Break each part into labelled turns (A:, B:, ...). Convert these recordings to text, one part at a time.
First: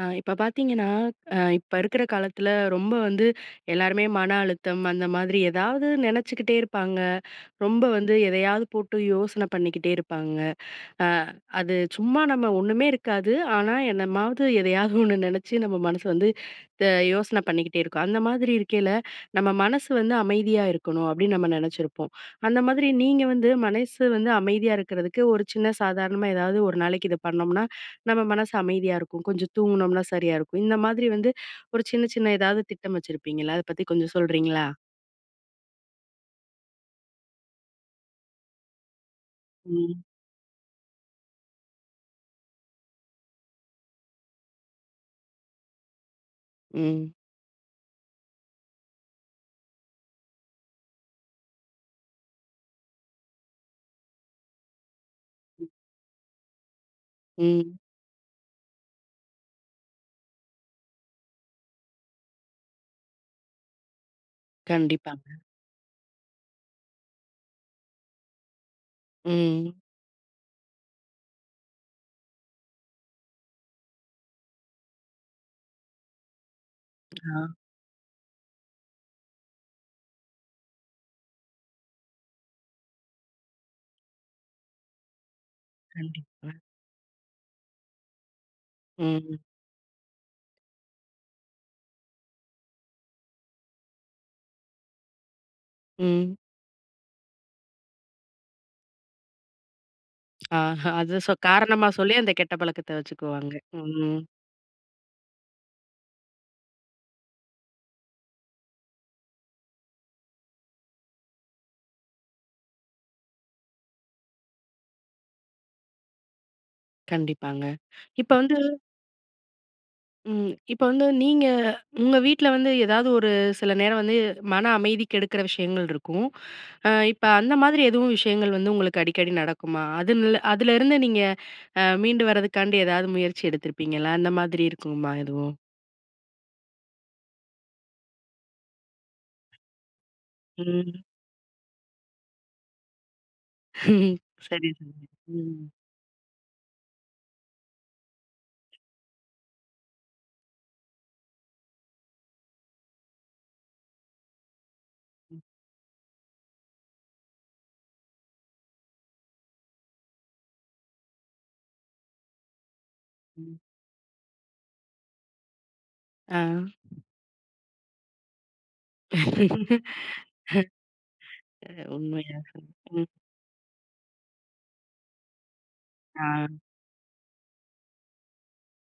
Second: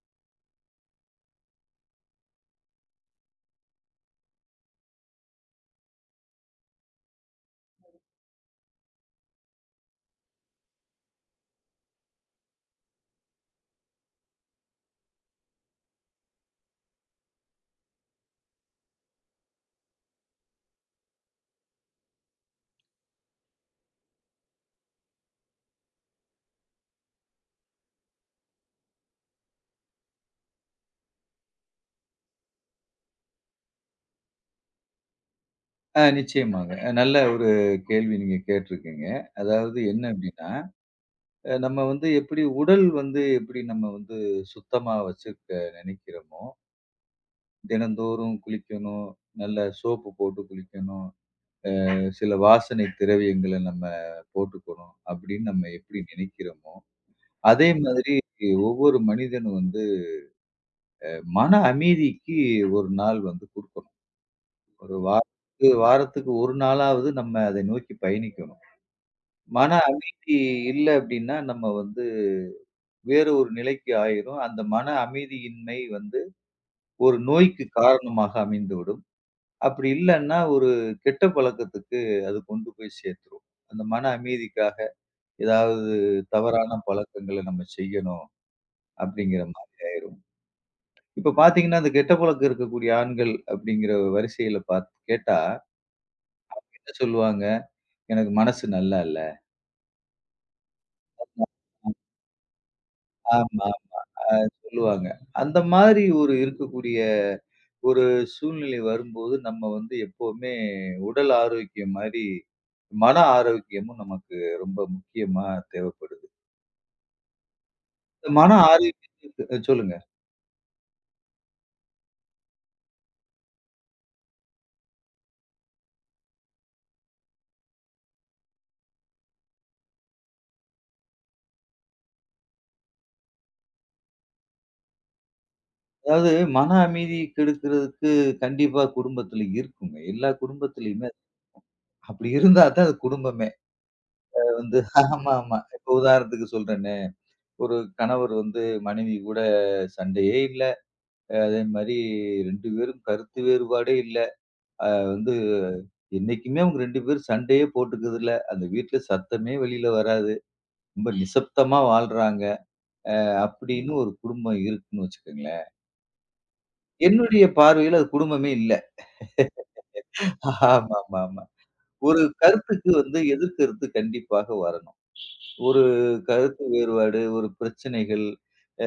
A: ஆ இப்ப பார்த்தீங்கன்னா, இப்ப இருக்கிற காலத்துல ரொம்ப வந்து எல்லாருமே மன அழுத்தம் அந்த மாதிரி ஏதாவது நெனச்சுக்கிட்டே இருப்பாங்க. ரொம்ப வந்து எதையாவது போட்டு யோசனை பண்ணிக்கிட்டே இருப்பாங்க. அ அது சும்மா நம்ம ஒண்ணுமே இருக்காது. ஆனா, என்னமாவது எதையாவது ஒண்ணு நெனச்சு நம்ம மனசு வந்து த யோசனை பண்ணிக்கிட்டே இருக்கும். அந்த மாதிரி இருக்கையில, நம்ம மனசு வந்து அமைதியா இருக்கணும் அப்படின்னு நம்ம நெனச்சிருப்போம். அந்த மாதிரி நீங்க வந்து மனசு வந்து அமைதியா இருக்கிறதுக்கு ஒரு சின்ன சாதாரணமா ஏதாவது ஒரு நாளைக்கு இத பண்ணோம்னா, நம்ம மனசு அமைதியா இருக்கும். கொஞ்சம் தூங்குனோம்னா சரியா இருக்கும். இந்த மாதிரி வந்து ஒரு சின்ன சின்ன ஏதாவது திட்டம் வச்சிருப்பீங்களா? அத பத்தி கொஞ்சம் சொல்றீங்களா?
B: ஆ நிச்சயமாங்க. நல்ல ஒரு கேள்வி நீங்க கேட்டிருக்கீங்க. அதாவது
A: ம்.
B: என்ன அப்டின்னா, நம்ம வந்து எப்படி உடல் வந்து எப்படி நம்ம வந்து சுத்தமா வச்சுக்க நெனைக்கிறோமோ,
A: ம்.
B: தினந்தோறும் குளிக்கணும், நல்ல சோப்பு போட்டு குளிக்கணும், சில வாசனை திரவியங்கள நம்ம போட்டுக்கணும் அப்படின்னு நம்ம எப்படி நெனைக்கிறோமோ, அதே
A: ம்.
B: மாதிரி ஒவ்வொரு மனிதனும் வந்து மன அமைதிக்கு ஒரு நாள் வந்து குடுக்கணும். ஒரு
A: கண்டிப்பாங்க.
B: வாரத்துக்கு வாரத்துக்கு ஒரு நாளாவது நம்ம அதை நோக்கி பயணிக்கணும்.
A: ம்.
B: மன அமைதி இல்ல அப்டின்னா, நம்ம வந்து வேற ஒரு நிலைக்கு ஆயிரும். அந்த மன அமைதியின்மை வந்து ஒரு
A: ஆ.
B: நோய்க்கு காரணமாக அமைந்துவிடும். அப்படி இல்லன்னா, ஒரு கெட்ட பழக்கத்துக்கு அது கொண்டு போய் சேர்த்துரும். அந்த மன அமைதிக்காக ஏதாவது
A: கண்டிப்பா.
B: தவறான பழக்கங்கள நம்ம செய்யணும்
A: ம்.
B: அப்படிங்கிற மாரி ஆயிரும். இப்ப பார்த்தீங்கன்னா, அந்த கெட்ட பழக்கம் இருக்கக்கூடிய ஆண்கள் அப்படிங்கிற வரிசையில பாத் கேட்டா
A: ம்.
B: என்ன சொல்லுவாங்க? எனக்கு மனசு நல்லா இல்ல.
A: ஆ அது காரணமா சொல்லி அந்த கெட்ட பழக்கத்த வச்சுக்குவாங்க.
B: ஆமா,
A: ம்.
B: சொல்லுவாங்க. அந்த மாதிரி ஒரு இருக்கக்கூடிய ஒரு சூழ்நிலை வரும்போது நம்ம வந்து எப்பவுமே உடல் ஆரோக்கியம் மாரி, மன ஆரோக்கியமும் நமக்கு ரொம்ப முக்கியமா தேவைப்படுது.
A: கண்டிப்பாங்க. இப்ப
B: மன
A: வந்து
B: ஆரோக்கியத்துக்கு சொல்லுங்க.
A: ம். இப்ப வந்து நீங்க உங்க வீட்ல வந்து ஏதாவது ஒரு சில நேரம் வந்து மன அமைதி கெடுக்கிற விஷயங்கள் இருக்கும். இப்ப அந்த மாதிரி எதுவும் விஷயங்கள் வந்து உங்களுக்கு அடிக்கடி நடக்குமா? அதுலருந்து நீங்க மீண்டு வர்றதுக்காண்டி ஏதாவது முயற்சி எடுத்திருப்பீங்களா? அந்த மாதிரி இருக்குமா எதுவும்?
B: அதாவது மன அமைதி கெடுக்கிறதுக்கு கண்டிப்பா குடும்பத்துல இருக்குங்க. எல்லா
A: ம்.
B: குடும்பத்திலயுமே அப்படி இருந்தா தான் அது குடும்பமே. அது
A: சரி,
B: வந்து
A: சரி.
B: ஆமா, ஆமா.
A: ம்.
B: இப்ப உதாரணத்துக்கு சொல்றேனே, ஒரு கணவர் வந்து மனைவி கூட சண்டையே இல்ல. அதே மாரி 2 பேரும் கருத்து வேறுபாடே இல்ல. வந்து
A: ம்.
B: என்னைக்குமே அவங்க 2 பேரும் சண்டையே போட்டுக்கிறதில்ல. அந்த வீட்ல சத்தமே வெளியில வராது. ரொம்ப நிசப்தமா வாழ்றாங்க.
A: ம்.
B: அப்படின்னு ஒரு குடும்பம் இருக்குன்னு வச்சுக்கோங்களேன்.
A: ஆ.
B: என்னுடைய பார்வையில அது குடும்பமே இல்ல. ஆமாமாமா. ஒரு
A: உண்மையா.
B: கருத்துக்கு
A: ம்.
B: வந்து எதிர்க்கருத்து கண்டிப்பாக வரணும். ஒரு
A: ஆ.
B: கருத்து வேறுபாடு, ஒரு பிரச்சனைகள், அ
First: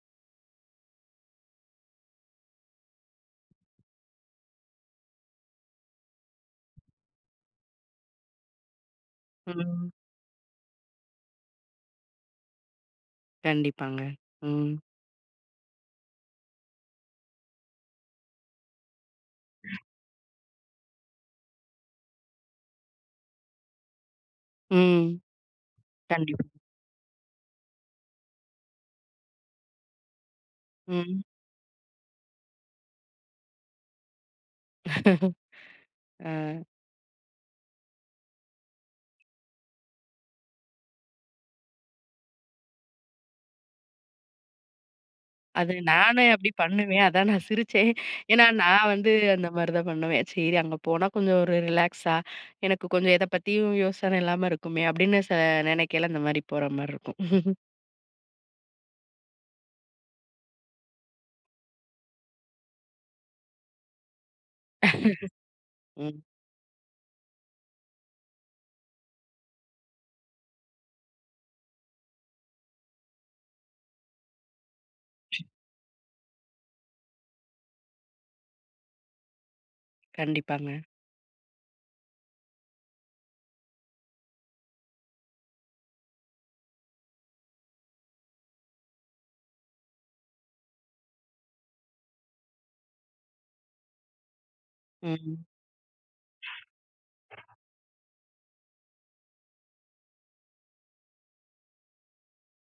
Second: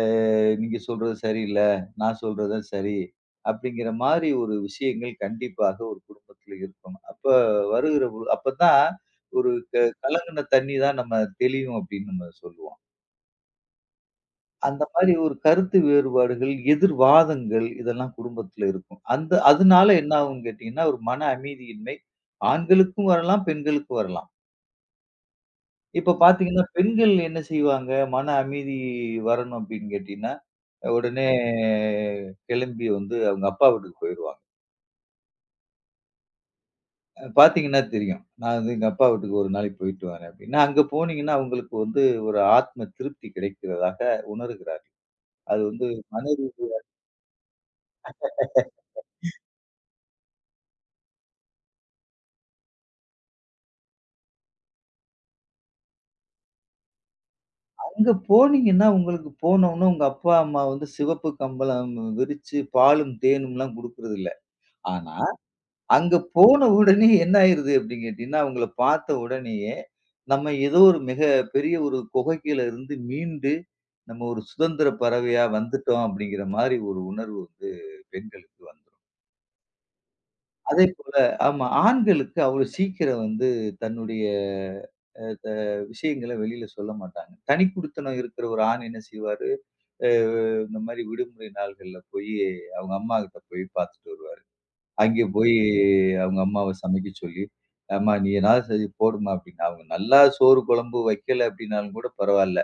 B: நீங்க சொல்றது சரியில்ல, நான் சொல்றது தான் சரி. அப்படிங்கிற மாரி ஒரு விஷயங்கள் கண்டிப்பாக ஒரு குடும்பத்தில இருக்கணும். அப்ப வருகிற பொ அப்பதான் ஒரு க
A: ம்.
B: கலங்கின தண்ணி தான் நம்ம தெளியும் அப்படின்னு நம்ம சொல்லுவோம்.
A: கண்டிப்பாங்க. ம்.
B: அந்த மாரி ஒரு கருத்து வேறுபாடுகள், எதிர்வாதங்கள் இதெல்லாம் குடும்பத்தில இருக்கும். அந்த அதனால என்ன ஆகும்ன்னு கேட்டீங்கன்னா, ஒரு மன அமைதியின்மை ஆண்களுக்கும் வரலாம், பெண்களுக்கும் வரலாம்.
A: ம்.
B: இப்ப
A: கண்டிப்பா.
B: பார்த்தீங்கன்னா, பெண்கள் என்ன செய்வாங்க? மன அமைதி வரணும் அப்டின்னு கேட்டீங்கன்னா,
A: ம்.
B: உடனே கிளம்பி வந்து அவங்க அப்பா வீட்டுக்கு போயிருவாங்க.
A: அ
B: பார்த்தீங்கன்னா தெரியும். நான் வந்து எங்க அப்பா வீட்டுக்கு ஒரு நாளைக்கு போயிட்டு வரேன் அப்டின்னா, அங்க போனீங்கன்னா அவங்களுக்கு வந்து ஒரு ஆத்ம திருப்தி கிடைக்கிறதாக உணர்கிறார். அது
A: அது
B: வந்து மன
A: நானே அப்படி பண்ணுவேன். அதான் நான் சிரிச்சேன். ஏன்னா நான் வந்து அந்த மாரி தான் பண்ணுவேன். சரி அங்க போனா கொஞ்சம் ஒரு ரிலாக்ஸா, எனக்கு கொஞ்சம் எத பத்தியும் யோசனை இல்லாம இருக்குமே அப்படின்னு நெனைக்கையில அந்த மாரி போற மாரி இருக்கும்.
B: அங்க போனீங்கன்னா, உங்களுக்கு போனோனே உங்க அப்பா, அம்மா வந்து சிவப்பு கம்பளம் விரிச்சு பாலும், தேனும்லாம் குடுக்குறதில்ல. ஆனா அங்க
A: ம்.
B: போன உடனே என்ன ஆயிருது அப்படின்னு கேட்டீங்கன்னா, அவங்கள பார்த்த உடனேயே, நம்ம ஏதோ ஒரு மிக பெரிய ஒரு குகைக்குள்ள இருந்து மீண்டு, நம்ம ஒரு சுதந்திர பறவையா வந்துட்டோம் அப்படிங்கிற மாரி ஒரு உணர்வு வந்து பெண்களுக்கு வந்துரும்.
A: கண்டிப்பாங்க.
B: அதேபோல ஆமா, ஆண்களுக்கு அவ்வளோ சீக்கிரம் வந்து தன்னுடைய அ த விஷயங்கள வெளியில சொல்ல மாட்டாங்க. தனிக்குடித்தனம் இருக்கிற ஒரு ஆண் என்ன செய்வாரு, அ இந்த மாரி விடுமுறை நாள்கள்ல போயி அவங்க அம்மாகிட்ட போய் பார்த்துட்டு வருவாரு. அங்கே
A: ம்.
B: போய் அவங்க அம்மாவ சமைக்க சொல்லி, "அம்மா நீ ஏதாவது சரி போடுமா" அப்படின்னு. அவங்க நல்லா சோறு, குழம்பு வைக்கல அப்படின்னாலும் கூட பரவால்ல.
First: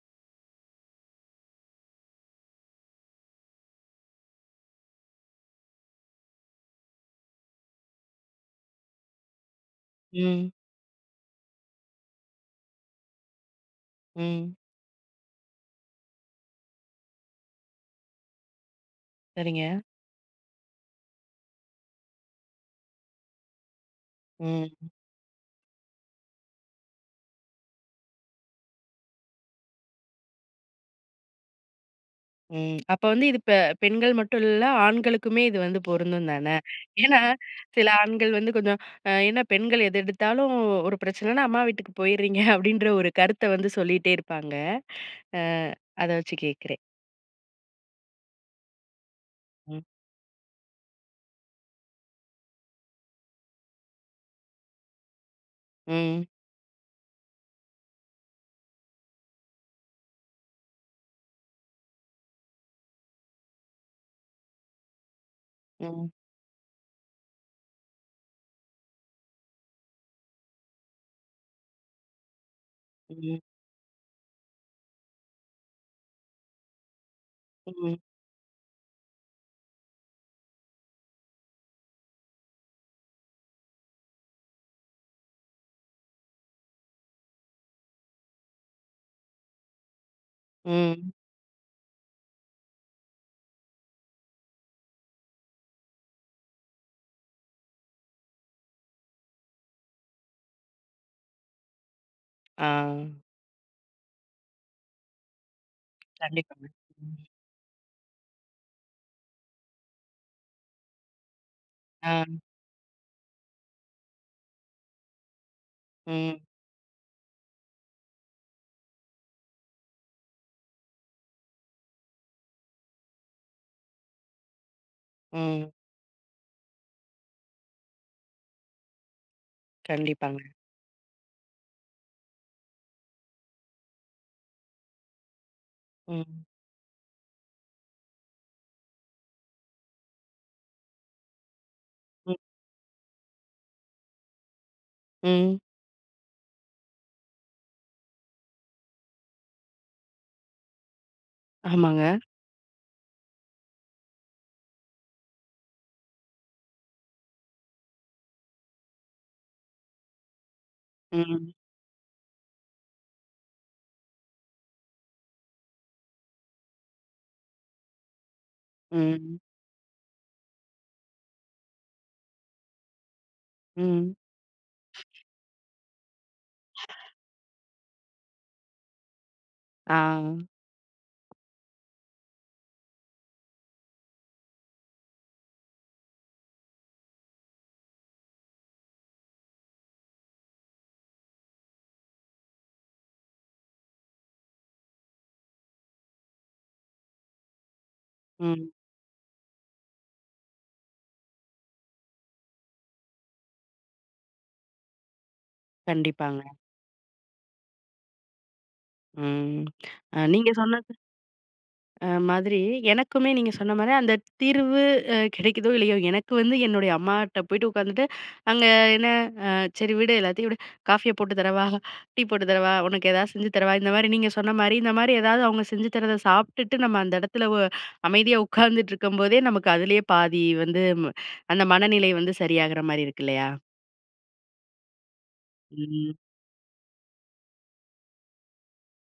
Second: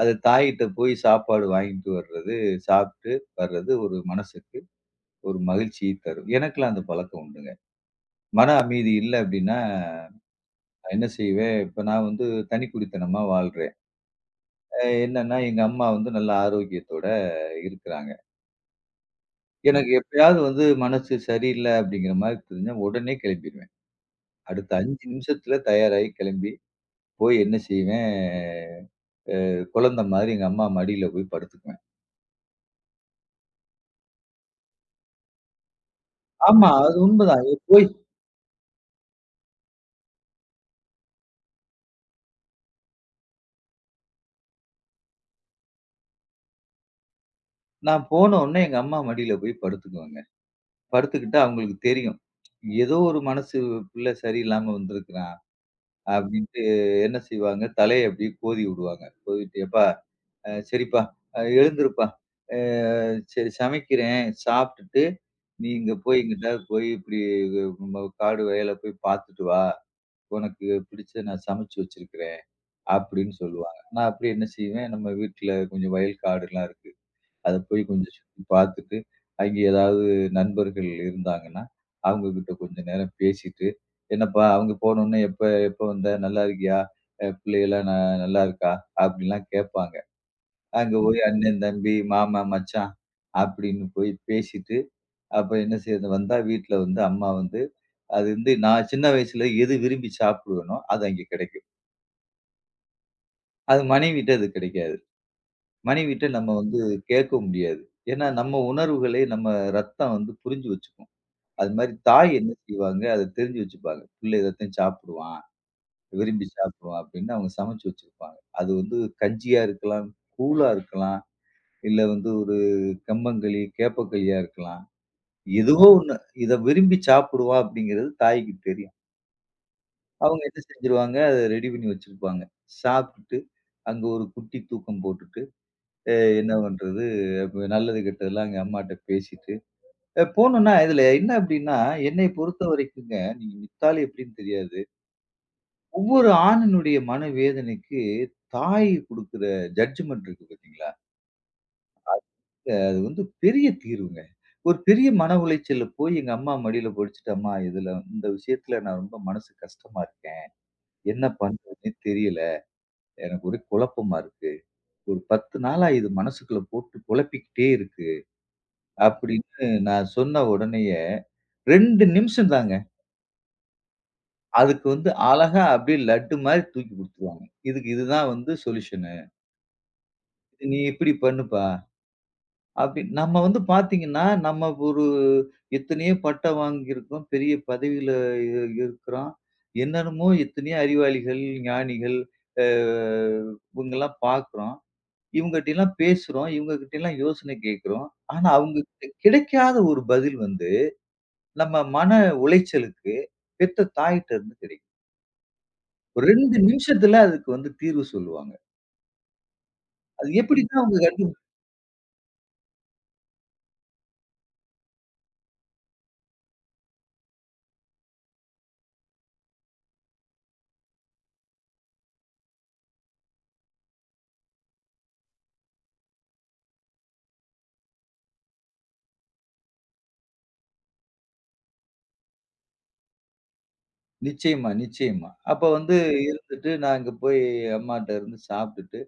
B: அது தாயிட்ட போய் சாப்பாடு வாங்கிட்டு வர்றது, சாப்பிட்டு வர்றது ஒரு மனசுக்கு ஒரு மகிழ்ச்சியை தரும். எனக்கெல்லாம் அந்த பழக்கம் உண்டுங்க. மன அமைதி இல்ல அப்படின்னா,
A: ம்.
B: என்ன செய்வேன், இப்ப நான் வந்து தனிக்குடித்தனமா வாழ்றேன்.
A: ம்.
B: அ என்னன்னா எங்க அம்மா வந்து நல்ல ஆரோக்கியத்தோட இருக்குறாங்க.
A: சரிங்க.
B: எனக்கு எப்பயாவது வந்து மனசு சரியில்ல அப்படிங்கிற மாரி தெரிஞ்சா உடனே கிளம்பிருவேன். அடுத்த
A: ம்.
B: 5 நிமிஷத்துல தயாராகி கிளம்பி போய் என்ன செய்வேன், குழந்தை மாதிரி எங்க அம்மா மடியில போய் படுத்துக்குவேன்.
A: ம். அப்ப வந்து இது பெண்கள் மட்டும் இல்ல, ஆண்களுக்குமே இது வந்து பொருந்தும் தானே?
B: ஆமா. அது
A: ஏன்னா,
B: உண்மதான். எ
A: சில
B: போய்
A: ஆண்கள் வந்து கொஞ்சம் ஏன்னா பெண்கள் எது எடுத்தாலும் ஒரு பிரச்சனைன்னா, அம்மா வீட்டுக்கு போயிறீங்க அப்படின்ற ஒரு கருத்த வந்து சொல்லிட்டே இருப்பாங்க. அ அத வச்சு கேட்கிறேன்.
B: நான் போன உடனே எங்க அம்மா மடியில போய்
A: ம்.
B: படுத்துக்குவேங்க. படுத்துக்கிட்டா அவங்களுக்கு தெரியும். ஏதோ ஒரு மனசு பிள்ளை சரியில்லாம வந்திருக்கிறான்
A: ம்.
B: அப்படின்ட்டு என்ன செய்வாங்க, தலைய அப்படியே கோதி விடுவாங்க. கோதிட்டு, "எப்பா சரிப்பா, எழுந்துருப்பா. அ சரி சமைக்கிறேன். சாப்பிட்டுட்டு நீ இங்க
A: ம்.
B: போய் எங்கிட்டாவது போய் இப்படி வ காடு வயல போய் பார்த்துட்டு வா. உனக்கு பிடிச்சத நான் சமைச்சு வச்சிருக்கிறேன்." அப்படின்னு
A: ம்.
B: சொல்லுவாங்க. நான் அப்படியே என்ன செய்வேன், நம்ம வீட்ல கொஞ்சம் வயல் காடுலாம் இருக்கு. அத போய்
A: ம்.
B: கொஞ்சம் சுத்தி பார்த்துட்டு, அங்கே ஏதாவது நண்பர்கள் இருந்தாங்கன்னா, அவங்க கிட்ட கொஞ்ச நேரம் பேசிட்டு, "என்னப்பா அவங்க போனோனே, எப்ப எப்ப வந்த? நல்லா இருக்கியா? பிள்ளைகள்லாம் ந நல்லா இருக்கா?" அப்படிலாம் கேட்பாங்க. அங்க
A: ம்.
B: போய் அண்ணன், தம்பி, மாமா, மச்சான் அப்படின்னு போய் பேசிட்டு, அப்ப என்ன செய்றது வந்தா வீட்ல வந்து அம்மா வந்து அது வந்து நான் சின்ன வயசுல எது விரும்பி சாப்பிடுவேனோ, அது அங்கே கிடைக்கும்.
A: ஆ.
B: அது மனைவிட்ட அது கிடைக்காது. மனைவிட்ட நம்ம
A: கண்டிப்பாங்க.
B: வந்து
A: ம்.
B: கேட்க முடியாது. ஏன்னா, நம்ம உணர்வுகளை நம்ம ரத்தம் வந்து புரிஞ்சு வச்சுக்கும். அது மாரி
A: ஆ.
B: தாய் என்ன செய்வாங்க, அத தெரிஞ்சு வச்சுப்பாங்க. பிள்ளை எல்லாத்தையும் சாப்பிடுவான்,
A: ம்.
B: விரும்பி சாப்பிடுவான் அப்படின்னு அவங்க சமைச்சு வச்சிருப்பாங்க. அது வந்து கஞ்சியா இருக்கலாம், கூழா இருக்கலாம், இல்ல வந்து ஒரு கம்பங்களி, கேப்பக்களியா இருக்கலாம்.
A: ம்.
B: எதுவோ ஒண்ணு. இத விரும்பி சாப்பிடுவான் அப்படிங்கிறது தாய்க்கு தெரியும். அவங்க
A: கண்டிப்பாங்க.
B: என்ன செஞ்சுருவாங்க, அத ரெடி பண்ணி வச்சிருப்பாங்க. சாப்பிட்டுட்டு, அங்க ஒரு குட்டி தூக்கம் போட்டுட்டு அ
A: ம்.
B: என்ன பண்றது? அப்ப நல்லது கெட்டதெல்லாம் எங்க அம்மாட்ட பேசிட்டு போனோம்னா இதுல என்ன அப்டின்னா, என்னை
A: ம்.
B: பொறுத்தவரைக்குங்க, நீங்க மித்தாலி எப்டின்னு தெரியாது.
A: ம்.
B: ஒவ்வொரு ஆணினுடைய மனவேதனைக்கு தாய் குடுக்குற ஜட்ஜ்மெண்ட் இருக்கு பார்த்தீங்களா?
A: ஆமாங்க.
B: அது வந்து பெரிய தீர்வுங்க. ஒரு பெரிய மன உளைச்சல்ல போய் எங்க அம்மா மடியில படிச்சுட்டு, "அம்மா இதுல இந்த விஷயத்துல நான் ரொம்ப மனசு கஷ்டமா இருக்கேன். என்ன
A: ம்.
B: பண்றதுன்னே தெரியல. எனக்கு ஒரே குழப்பமா இருக்கு. ஒரு 10 நாளா இது மனசுக்குள்ள போட்டு குழப்பிக்கிட்டே இருக்கு."
A: ம்.
B: அப்டின்னு நான் சொன்ன உடனே 2 நிமிஷம் தாங்க.
A: ம்.
B: அதுக்கு வந்து அழகா அப்படியே லட்டு மாரி தூக்கி குடுத்துருவாங்க. இதுக்கு இதுதான் வந்து சொல்யூஷனு.
A: ஆ.
B: நீ இப்படி பண்ணுப்பா. அப்படி நம்ம வந்து பார்த்தீங்கன்னா, நம்ம ஒரு எத்தனையோ பட்டம் வாங்கியிருக்கோம். பெரிய பதவியில இ இருக்கிறோம். என்னென்னமோ எத்தனையோ அறிவாளிகள், ஞானிகள் அ இவங்கலாம் பார்க்குறோம். இவங்ககிட்டலாம் பேசுறோம். இவங்ககிட்டலாம் யோசனை கேட்கிறோம். ஆனா
A: ம்.
B: அவங்ககிட்ட கிடைக்காத ஒரு பதில் வந்து, நம்ம மன உளைச்சலுக்கு பெத்த தாயிட்ட இருந்து கிடைக்கும். ஒரு
A: கண்டிப்பாங்க.
B: 2 நிமிஷத்துல அதுக்கு வந்து தீர்வு சொல்லுவாங்க.
A: ம்.
B: அது
A: நீங்க
B: எப்படின்னா
A: சொன்னது
B: அவங்க கண்டு
A: மாதிரி எனக்குமே நீங்க சொன்ன மாரி அந்த தீர்வு கிடைக்குதோ இல்லையோ, எனக்கு வந்து என்னுடைய அம்மாட்ட போயிட்டு உட்காந்துட்டு, அங்க என்ன அ சரி விடு எல்லாத்தையும் விடு. காஃபிய போட்டு தரவா? டீ போட்டு தரவா? உனக்கு ஏதாவது செஞ்சு தரவா? இந்த மாரி நீங்க சொன்ன மாரி, இந்த மாரி ஏதாவது அவங்க செஞ்சு தரத சாப்பிட்டுட்டு நம்ம அந்த இடத்துல அமைதியா உட்கார்ந்துட்டு இருக்கும்போதே, நமக்கு அதிலேயே பாதி வந்து அந்த மனநிலை வந்து சரியாகிற மாரி இருக்கு இல்லையா?
B: நிச்சயமா, நிச்சயமா. அப்ப வந்து
A: ம்.
B: இருந்துட்டு நான் அங்க போய் அம்மாட்ட இருந்து சாப்பிட்டுட்டு,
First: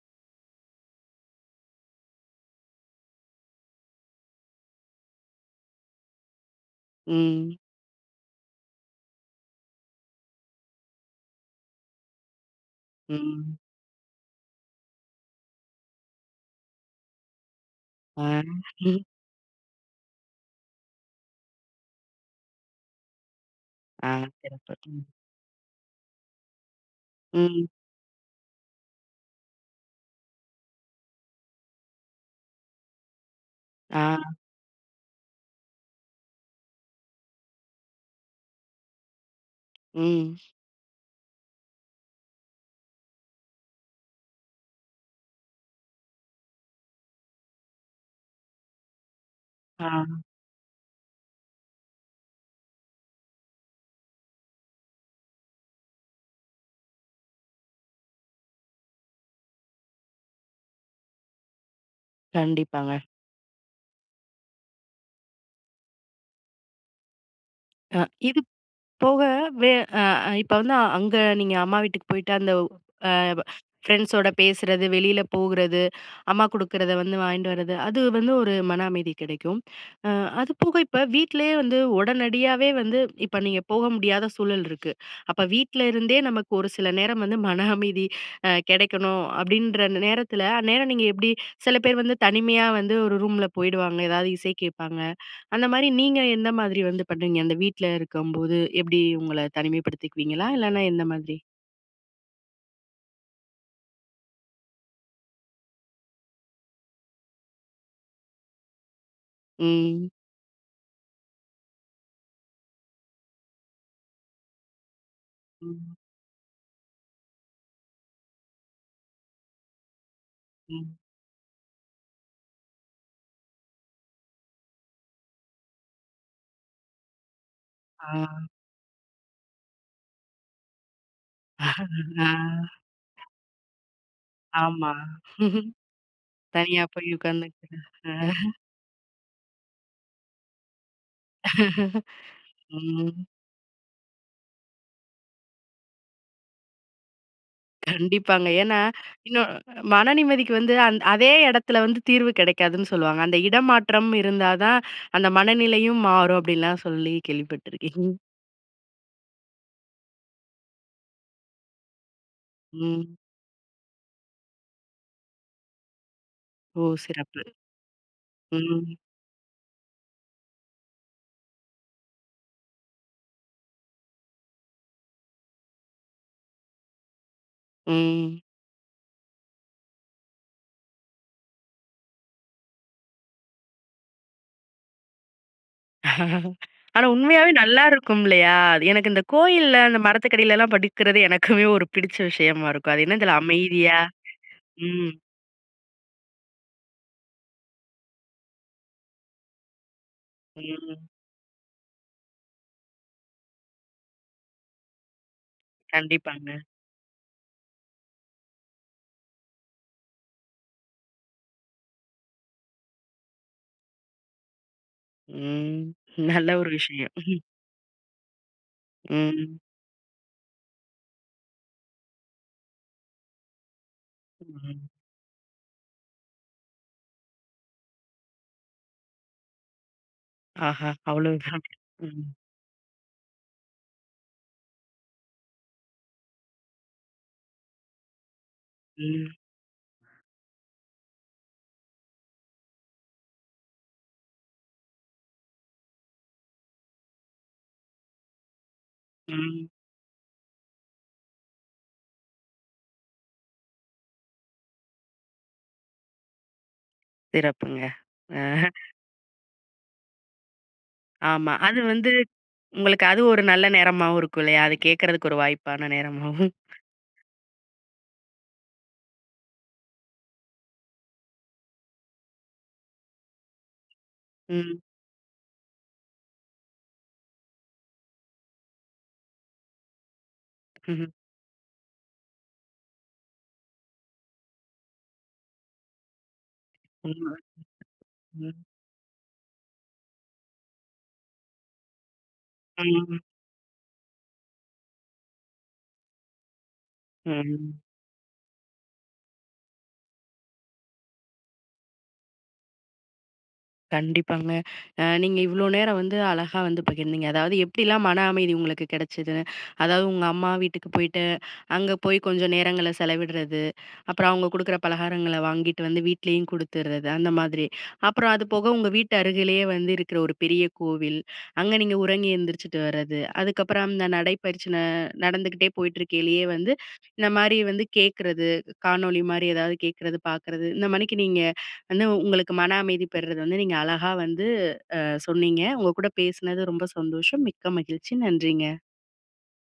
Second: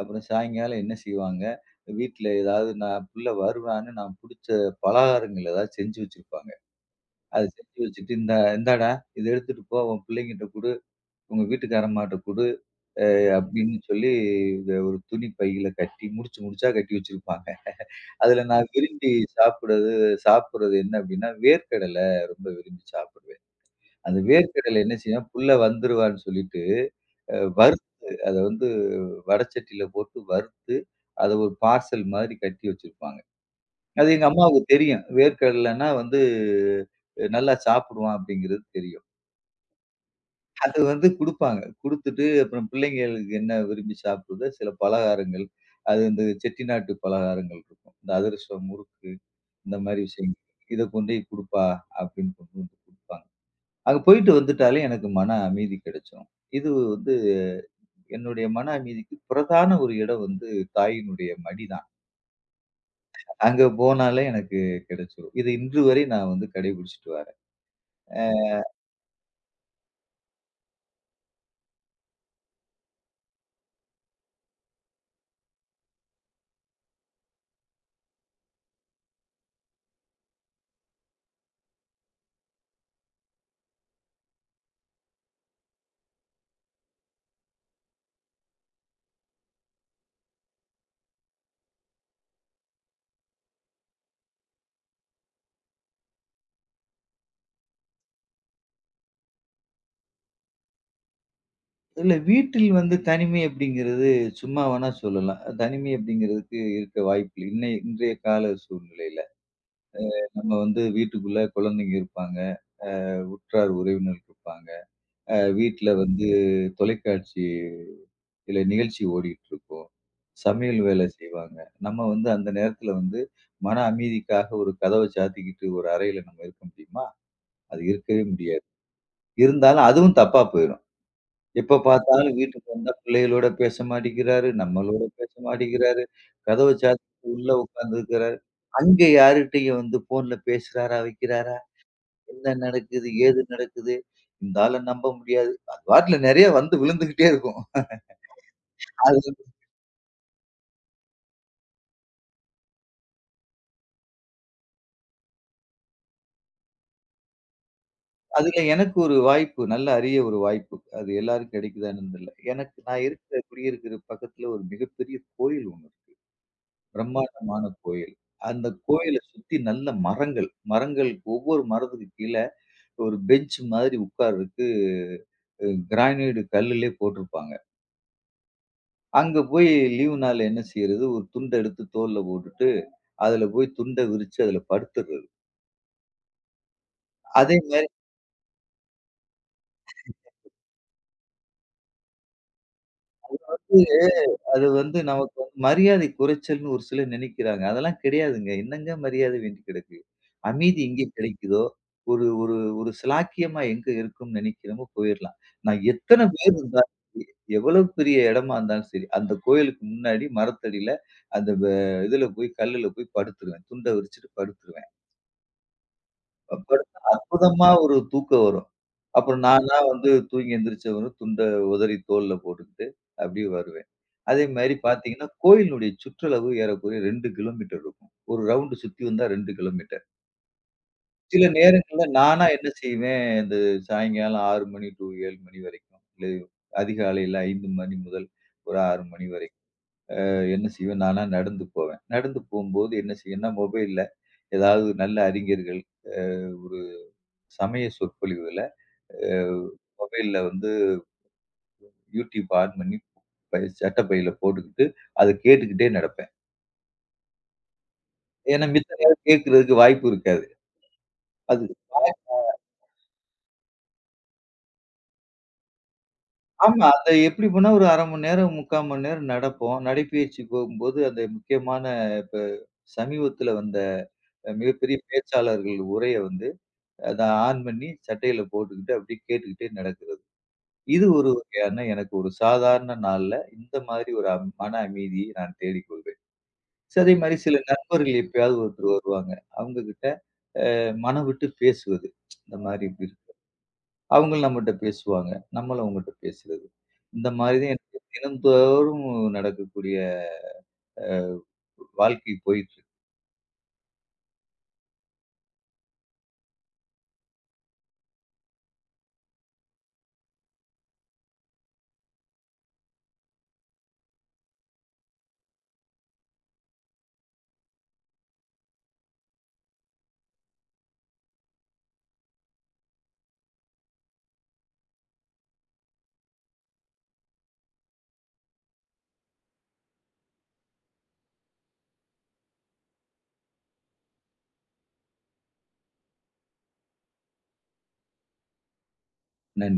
B: அப்புறம் சாயங்காலம் என்ன செய்வாங்க, வீட்ல ஏதாவது நான் புள்ள வருவான்னு நான் புடிச்ச பலகாரங்கள் ஏதாவது செஞ்சு வச்சிருப்பாங்க. அத
A: ம்.
B: செஞ்சு வச்சுட்டு, "இந்தா இந்தாடா இத எடுத்துட்டு போ, உன் பிள்ளைங்கட்ட குடு, உங்க வீட்டுக்காரம்மாட்ட குடு"
A: ம்.
B: அப்படின்னு சொல்லி இத ஒரு துணி பையில கட்டி முடிச்சு முடிச்சா கட்டி வச்சிருப்பாங்க.
A: ஆ.
B: அதுல நான்
A: ம்.
B: விரும்பி சாப்பிடுறது சாப்பிடுறது என்ன அப்டின்னா, வேர்க்கடலை ரொம்ப விரும்பி சாப்பிடுவேன்.
A: ஆ
B: அந்த
A: சிறப்பு.
B: வேர்க்கடலை என்ன
A: ம்.
B: செய்யும், புள்ள வந்துருவான்னு சொல்லிட்டு,
A: ம்.
B: வறுத்து அத வந்து வடச்சட்டியில போட்டு வறுத்து, அத ஒரு பார்சல் மாதிரி கட்டி வச்சிருப்பாங்க. அது எங்க
A: ஆ.
B: அம்மாவுக்கு தெரியும். வேர்க்கடலைன்னா வந்து நல்லா சாப்பிடுவான் அப்டிங்கிறது தெரியும்.
A: ம்.
B: அது வந்து குடுப்பாங்க. குடுத்துட்டு அப்புறம் பிள்ளைங்களுக்கு என்ன விரும்பி சாப்பிடுதோ, சில பலகாரங்கள், அது இந்த செட்டிநாட்டு பலகாரங்கள் இருக்கும். இந்த அதிரசம், முறுக்கு இந்த மாரி
A: ஆ,
B: விஷயங்கள். இத கொண்டோய் குடுப்பா அப்படின்னு கொண்டு வந்து குடுப்பாங்க. அங்க போயிட்டு வந்துட்டாலே எனக்கு மன அமைதி கிடைச்சுரும். இது வந்து என்னுடைய மன அமைதிக்கு பிரதான ஒரு இடம் வந்து தாயினுடைய மடிதான்.
A: கண்டிப்பாங்க.
B: அங்க போனாலே எனக்கு கிடைச்சுரும். இது இன்று வரை நான் வந்து கடைபிடிச்சுட்டு வரேன்.
A: அ
B: அ
A: இது போக வே அ அ, இப்ப வந்து அங்க நீங்க அம்மா வீட்டுக்கு போயிட்டு அந்த அ ஃப்ரெண்ட்ஸோட பேசுறது, வெளியில போகுறது, அம்மா குடுக்கறத வந்து வாங்கிட்டு வர்றது, அது வந்து ஒரு மன அமைதி கிடைக்கும். அ அது போக இப்ப வீட்லயே வந்து உடனடியாவே வந்து இப்ப நீங்க போக முடியாத சூழல் இருக்கு. அப்ப வீட்ல இருந்தே நமக்கு ஒரு சில நேரம் வந்து மன அமைதி கிடைக்கணும் அப்படின்ற நேரத்துல, அந்நேரம் நீங்க எப்படி சில பேர் வந்து தனிமையா வந்து ஒரு ரூம்ல போயிடுவாங்க. ஏதாவது இசை கேட்பாங்க. அந்த மாரி நீங்க எந்த மாதிரி வந்து பண்ணுவீங்க? அந்த வீட்ல இருக்கும்போது எப்படி உங்கள தனிமைப்படுத்திக்குவீங்களா? இல்லன்னா எந்த மாதிரி?
B: இல்ல வீட்டில் வந்து தனிமை அப்படிங்கிறது சும்மா வேணா சொல்லலாம். தனிமை அப்படிங்கிறதுக்கு இருக்க வாய்ப்பில்ல. இன்றைய கால சூழ்நிலையில
A: ம்.
B: நம்ம வந்து வீட்டுக்குள்ள குழந்தைங்க இருப்பாங்க, உற்றார் உறவினர் இருப்பாங்க, வீட்ல
A: ம்.
B: வந்து தொலைக்காட்சி இல்ல நிகழ்ச்சி ஓடிட்டு இருக்கும். சமையல்
A: ம்.
B: வேலை செய்வாங்க. நம்ம வந்து அந்த நேரத்துல வந்து மன அமைதிக்காக ஒரு கதவ சாத்திக்கிட்டு ஒரு அறையில நம்ம இருக்க முடியுமா? அது
A: ஆ.
B: இருக்கவே முடியாது. இருந்தாலும் அதுவும் தப்பா போயிரும். எப்ப
A: ஆ.
B: பார்த்தாலும் வீட்டுக்கு வந்தா பிள்ளைகளோட பேச மாட்டேங்கிறாரு,
A: ஆமா.
B: நம்மளோட பேச மாட்டேங்கிறாரு. கதவ
A: தனியா போய்
B: சாத்திக்கிட்டு உள்ள
A: உட்காந்துக்குறது. ஆ.
B: உட்கார்ந்துருக்கிறாரு. அங்க யார்கிட்டயும் வந்து ஃபோன்ல பேசுறாரா, வைக்கிறாரா? என்ன நடக்குது?
A: ம்.
B: ஏது நடக்குது? இந்த ஆள நம்ப முடியாது. அது பாட்டுல நெறைய வந்து விழுந்துகிட்டே இருக்கும்.
A: கண்டிப்பாங்க. ஏன்னா,
B: அது
A: இன்னும் மன நிம்மதிக்கு வந்து அதே இடத்துல வந்து தீர்வு கிடைக்காதுன்னு சொல்லுவாங்க. அந்த இடமாற்றம் இருந்தா தான் அந்த மனநிலையும் மாறும் அப்படின்லாம் சொல்லி கேள்விப்பட்டுருக்கேன்.
B: அதுல எனக்கு ஒரு வாய்ப்பு, நல்ல அரிய ஒரு வாய்ப்பு. அது எல்லாரும் கிடைக்குதான்னு தெரியல. எனக்கு நான்
A: ம்.
B: இருக்கிற குடியிருக்கிற பக்கத்துல ஒரு மிகப்பெரிய கோயில் ஒண்ணு இருக்கு.
A: ஓ! சிறப்பு.
B: பிரம்மாண்டமான கோயில். அந்த
A: ம்.
B: கோயில சுத்தி நல்ல மரங்கள். மரங்கள் ஒவ்வொரு மரத்துக்கு கீழ ஒரு பெஞ்ச் மாதிரி உட்கார்றதுக்கு கிரானைட் கல்லுலே போட்டிருப்பாங்க.
A: ம்.
B: அங்க போய் லீவு நாள்ல என்ன செய்றது, ஒரு துண்ட எடுத்து தோள்ல போட்டுட்டு, அதுல போய் துண்ட விரிச்சு அதுல படுத்துறது.
A: ஆனா உண்மையாவே
B: அதே
A: நல்லா
B: மாரி
A: இருக்கும் இல்லையா? அது எனக்கு இந்த கோயில்ல, அந்த மரத்துக்கடியிலலாம் படிக்கிறது எனக்குமே ஒரு பிடிச்ச விஷயமா இருக்கும். அது என்ன தெர்ல
B: வந்து
A: அமைதியா
B: அது வந்து
A: ம்,
B: நமக்கு வந்து மரியாதை குறைச்சல்ன்னு ஒரு சிலர் நினைக்கிறாங்க. அதெல்லாம் கிடையாதுங்க. என்னங்க மரியாதை வேண்டி கிடக்கு? அமைதி
A: ம்.
B: எங்கே கிடைக்குதோ, ஒரு ஒரு ஒரு சிலாக்கியமா எங்க இருக்கும்னு நினைக்கிறோமோ போயிரலாம். நான் எத்தன பேர்
A: கண்டிப்பாங்க.
B: இருந்தாலும் சரி, எவ்வளவு பெரிய இடமா இருந்தாலும் சரி, அந்த கோயிலுக்கு முன்னாடி மரத்தடியில அந்த வ இதுல போய் கல்லுல போய் படுத்துருவேன். துண்ட விரிச்சுட்டு படுத்துருவேன்.
A: ம். நல்ல ஒரு
B: படுத்தா
A: விஷயம்.
B: அற்புதமா ஒரு தூக்கம் வரும். அப்புறம்
A: ம்,
B: நானா வந்து தூங்கி எந்திரிச்சவரும் துண்ட உதறி தோள்ல போட்டுக்கிட்டு அப்படியே வருவேன். அதே மாரி
A: ம்.
B: பார்த்தீங்கன்னா, கோயிலினுடைய சுற்றளவு ஏறக்குறைய 2 கிலோமீட்டர் இருக்கும். ஒரு ரவுண்டு சுத்தி வந்தா 2 கிலோமீட்டர்.
A: ஆஹா!
B: சில
A: அவ்வளவுதான்.
B: நேரங்கள்ல
A: ம்,
B: நானா என்ன செய்வேன், இந்த சாயங்காலம் 6 மணி டூ 7 மணி வரைக்கும், இல்லை அதிகாலையில 5 மணி முதல் ஒரு 6 மணி
A: ம்,
B: வரைக்கும் என்ன செய்வேன், நானா நடந்து போவேன். நடந்து போம்போது என்ன செய்வேன்னா, மொபைல்ல ஏதாவது நல்ல அறிஞர்கள், அ ஒரு சமய சொற்பொழிவுகள அ
A: ம்.
B: மொபைல்ல வந்து யூடியூப் ஆன் பண்ணி பை சட்டப்பையில போட்டுக்கிட்டு, அத கேட்டுக்கிட்டே நடப்பேன்.
A: சிறப்புங்க. அ
B: ஏன்னா மித்த நேரம் கேட்கறதுக்கு வாய்ப்பு இருக்காது.
A: ஆமா.
B: அது
A: அது வந்து உங்களுக்கு அது ஒரு நல்ல நேரமாவும் இருக்கும் இல்லையா? அது கேட்கறதுக்கு ஒரு வாய்ப்பான நேரமாவும்.
B: ஆமா. அத எப்படி போனா ஒரு 1/2 மணி நேரம், 3/4 மணி நேரம் நடப்போம். நடைப்பயிற்சி போகும்போது அந்த முக்கியமான இப்ப சமீபத்துல வந்த
A: ம்.
B: மிகப்பெரிய பேச்சாளர்கள் உரைய வந்து, அத ஆன் பண்ணி சட்டையில போட்டுக்கிட்டு அப்படியே கேட்டுக்கிட்டே நடக்கிறது. இது
A: ம்.
B: ஒரு வகையான எனக்கு ஒரு சாதாரண நாள்ல இந்த மாதிரி ஒரு மன அமைதியை நான் தேடிக்கொள்வேன். சோ அதே
A: உண்ம.
B: மாரி சில நண்பர்கள்
A: ம்.
B: எப்பயாவது ஒருத்தர் வருவாங்க. அவங்க கிட்ட மனம் விட்டு பேசுவது. இந்த மாரி இப்படி
A: ம்.
B: அவங்க நம்மட்ட பேசுவாங்க. நம்மளும் அவங்கட்ட பேசுறது. இந்த மாதிரி தான்
A: ம்.
B: எனக்கு தினந்தோறும் நடக்கக்கூடிய வாழ்க்கை போயிட்டுருக்கு.
A: கண்டிப்பாங்க. நீங்க இவ்ளோ நேரம் வந்து அழகா வந்து பகிர்ந்தீங்க. அதாவது எப்படிலாம் மன அமைதி உங்களுக்கு கிடைச்சது? அதாவது உங்க அம்மா வீட்டுக்கு போயிட்டு அங்க போய் கொஞ்சம் நேரங்கள செலவிடுறது. அப்புறம் அவங்க குடுக்குற பலகாரங்கள வாங்கிட்டு வந்து வீட்லயும் குடுத்துறது, அந்த மாதிரி. அப்புறம் அது போக உங்க வீட்டு அருகிலேயே வந்து இருக்கிற ஒரு பெரிய கோவில், அங்க நீங்க உறங்கி எந்திரிச்சுட்டு வர்றது. அதுக்கப்புறம் அந்த நடைப்பயிற்சி நடந்துகிட்டே போயிட்டுருக்கையிலேயே வந்து இந்த மாரி வந்து கேட்கறது, காணொளி மாரி ஏதாவது கேட்கறது, பார்க்கறது. இந்த மாணிக்கு நீங்க வந்து உங்களுக்கு மன அமைதி பெறுறது வந்து நீங்க அழகா வந்து சொன்னீங்க. உங்க கூட பேசினது ரொம்ப சந்தோஷம். மிக்க மகிழ்ச்சி. நன்றிங்க.
B: நன்றி.